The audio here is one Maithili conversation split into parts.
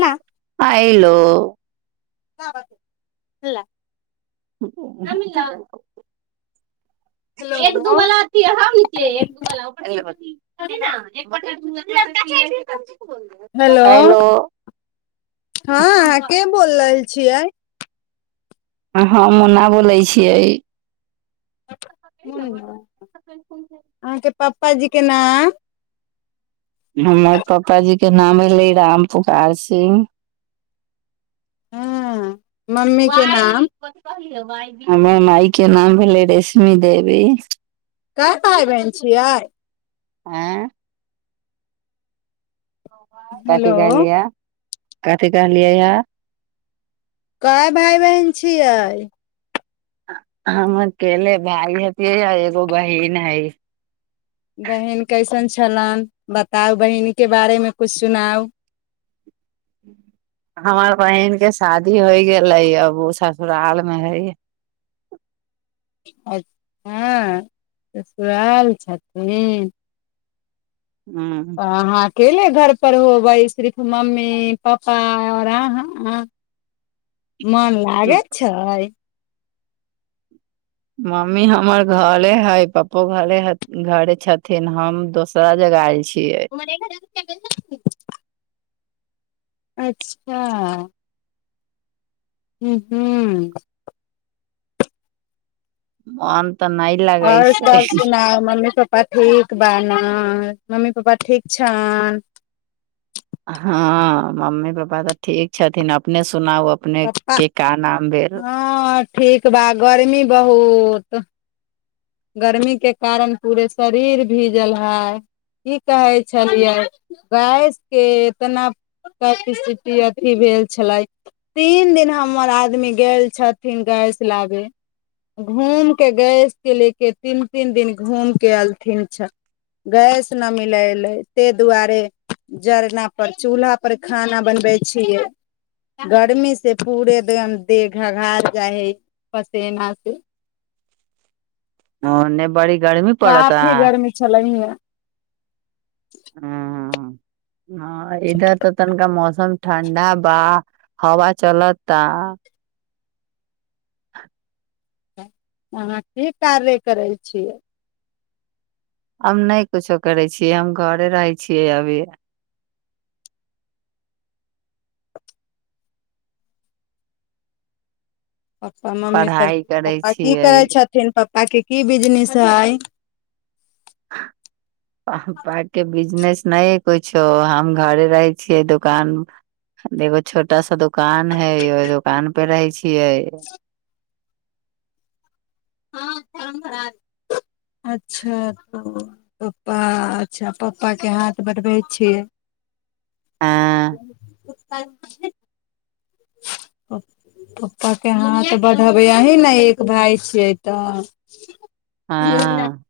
ना अइलो [inaudible] [unintelligible] हेलो एक दू बला अथि हम छिये एक दू बला ओकरे सँ [unintelligible] हेलो हेयलो हँ के बोल रहल छियै हँ मुन्ना बोलै छियै अहाँके पापाजीे नाम हमर पापाजीके नाम भेललै राम पुकार सिंह हुँ भइ कथी कहलीयो हमर माय के नाम भेलै रेशमी देवी काय भाई बहिन छियै आँ कथी हेलो कहलियै कथी कहलियै ह कएय भाई बहिन छियै हमर अकेले भाय हतियै ह एगो बहिन हइ बहिन कैसन छलैन बताउ बहिनके बारेमे किछ सुनाउ हमर बहिन के शादी होय गेलै अब ओ ससुरालमे हइ अच्छ हँ ससुराल छथिन हँ अहाँ अकेले घर पर होबै सिर्फ मम्मी पापा आऔर आहाँ मन लागे छै मम्मी हमर घरे हइ पपो घरे घरे छथिन हम दोसरा जगह आयल छी [unintelligible] अच्छा हू हू मोन और सब सुनाउ मम्मी पपा ठीक बा न मम्मी पापा ठीक छनि हँ मम्मी पापा तऽ ठीक छथिन अपने सु पपा हँ ठीक बा गर्मी बहुत गर्मी के कारण पूरे शरीर भीजल हय की कहे छलियै गैस के इतना कैपसिटी अथी भेल छलै तीन दिन हमर आदमी गेल छथिन गैस लाबे घूम के गैस के ले के तीन तीन दिन घूम के एलथिन छ गैस न मिल एले ताहि दुआरे जरना पर चूल्हा पर खाना बनबै छियै गर्मी से पूरे दम देह घघाइ जाइ हे पसेना से ओने बड़ी गर्मी पड़ता काफी गर्मी छलै हिया हँ हँ इधर तऽ तनिका मौसम ठण्डा बा हवा चलअ ता अहाँ की कार्य करै छियै हम नइ कुछो करै छियै हम घरे रहै छियै अभी पपा मम्मी सब पढ़ाई करै पपा की छियै करै छथिन तब ताकि की बिजनेस हृय पापा के बिजनेस नहि कुछो हम घरे रहै छियै दुकान एगो छोटा सा दुकान है ओहि दुकान पे रहै छियै [unintelligible] अच्छा पपा अच्छा पपा के हाथ बढ़बै छियै हँ [unintelligible] पपा के हाथ बढ़बै अही न एक भाय छियै तऽ [unintelligible] [unintelligible] हँ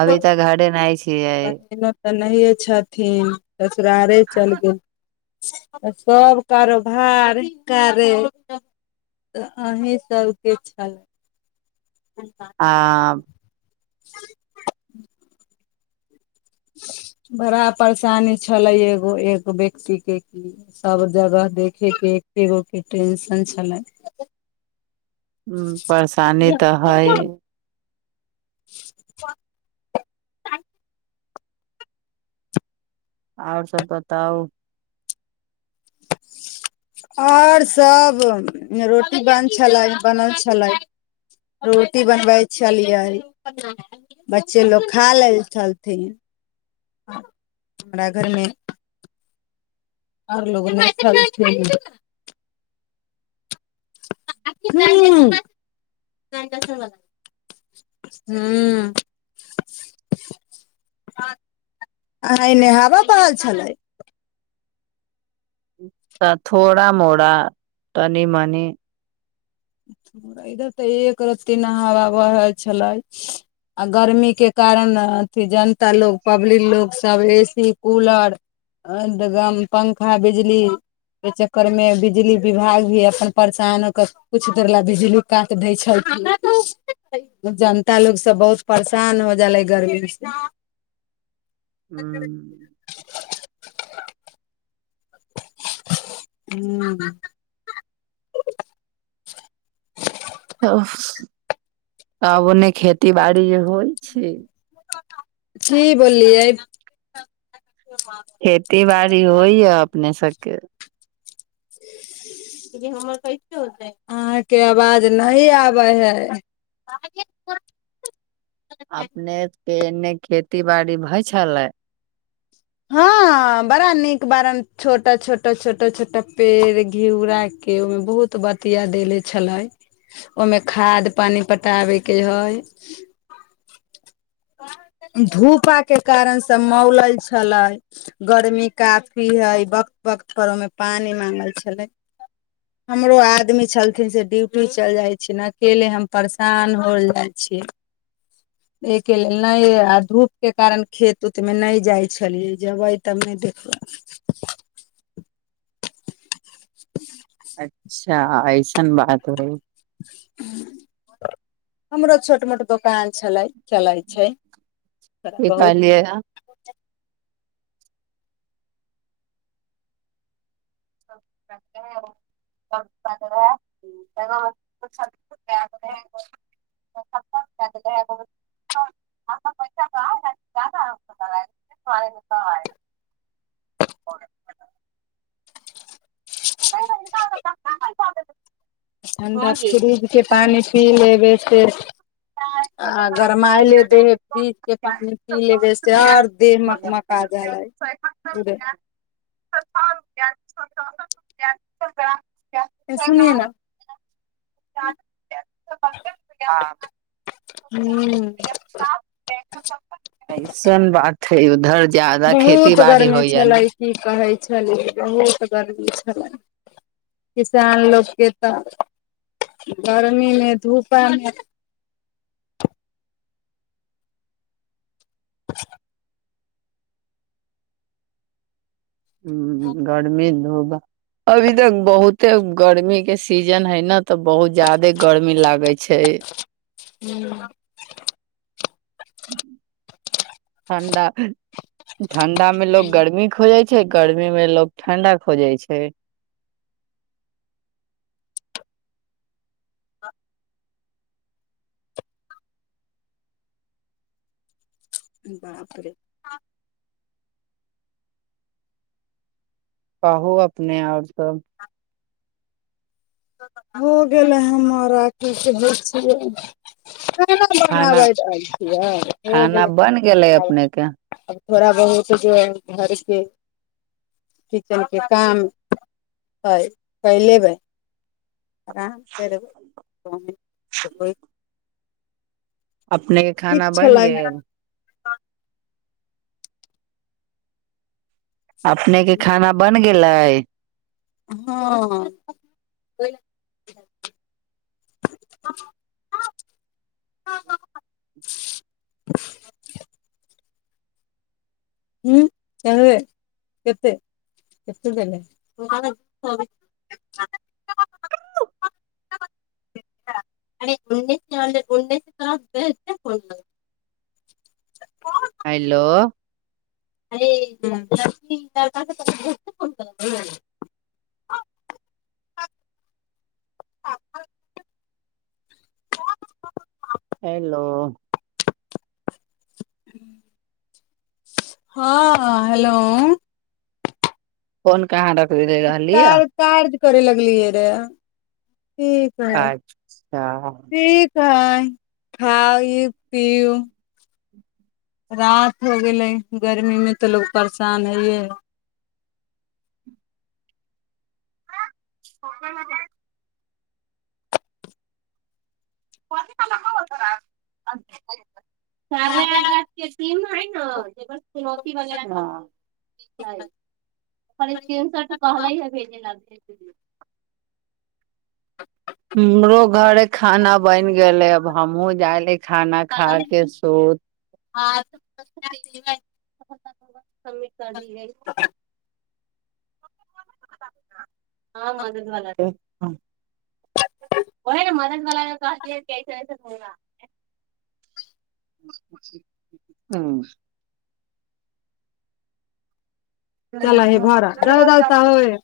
अभी तऽ घरे नहि छै के बहिनो तऽ नहिए छथिन ससुरारे चलि गेल सभ कारोबार कारे अही सबके छल हाँ [unintelligible] बड़ा परेशानी छलै एगो एक व्यक्ति के क सभ जगह देखयके एकेगो के टेंशन छलै परेशानी तऽ हइ [unintelligible] आओर सब बताउ आओर सभ रोटी बन छलै बनल छलै रोटी बनबै छलियै बच्चे लोको खा ल छलथिन हमरा घर मे [unintelligible] हुँ आ नेहाबऽ पड़ल छलै तऽ थोड़ा मोड़ा तनी मनी इधर तऽ एक रत्ती नहवा बहै छलै आ गर्मीके कारण अथि जनता लो पब्लिक लोकसभ ए सी कूलरम पंखा बिजली के चक्करमे बिजली विभाग भी अपन परेशान के कुछु देर लए बिजली काट दै छै जनता लोग सब बहुत परेशान हो जाले गर्मी से [unintelligible] हाँ तब ओने खेती बाड़ी जे होइ छै जी बोललियै खेती बाड़ी होइया अपने सबके के हमर कैसेै अहाँके आवाज नहि आबै हइ अपनेके एन्ने खेती बाड़ी भइ छलै हँ बड़ा नीक बार छोटा छोटा छोटा छोटा पेड़ घिउरा के ओहिमे बहुत बतिया देेले छले ओहिमे खाद पानी पटाबे के हे धूपा के कारण सब मौल छल गर्मी काफी है वक्त वक्त परोमे पानी मांगल छले हमरो आदमी छलथििन से ड्यूटी चल जाइ छै अकेले हम परेशान होल जाय छिय एहि के लेल नहि आ धूप के कारण खेत उत मे नहि जाइ छललियै जेबै तब ने देखबै ह अच्छा ऐसन महत्व हमरो छोट मोट दोकान छलै चलै छै क बहुत कहलियै रह [inaudible] ठण्डा फ्रीज कऽ पानि पी लेबै सेे आ गरमाइले दै हइ फ्रिजके पानि पी लेबै से आओर देह मकमका जा हइ परे [inaudible] [inaudible] सुनिये न हूँ म [unintelligible] उधर ज्यादा खेती बहुत बाड़ी गर्मी होइया ने छलै ह की कहै छै छलिय बहुत गर्मी छलै किसान लोकके तऽ गर्मीमे धूपामे ह गरमेी धो अभी तक बहुते गर्मी के सीजन हय ने तऽ बहुत जादे गर्मी लागे छै ह्म ठण्डा ठण्डा मे लोको गर्मी खोजै छै गर्मी मे लोग ठण्डा खोजे छै ह [unintelligible] बापरे [unintelligible] कहाहू अपने और सब हो गेलै हमर आखी बेै [unintelligible] खना खाना बनाबैत आयल छियै खाना गेलै बन गेलै अपने के [unintelligible] थोड़ा बहुत जे ह घरके किचेनके काम हइ कै लेबै आराम करबै जेबै अपने के खाना बनि छलै गेल अपने के खाना बन गेलै हँ हतत छल उ उन्ै ते हैेलो अ्म हेलो हँ हेलो फोन कहाँ र सुली य कार कार्य करे लगलियै रह अच्छा ख खाउ पिउ रात हो गेलै गर्मीमे तऽ लोक परेशान होइए ह ककर कोन ल हब त अ चारेग के टीम है न जेकर चुनौती वगर स्क्रीन शॉट कहले ह भेजे ल [inaudible] हमरो घर खाना बनि गेले अब हमहुँ जाय ले खाना खा के सोत ह [inaudible] हमीता दी गइ हँ मदद व ओह ने मदद व कह चल हे भरा जाउ जाउता होय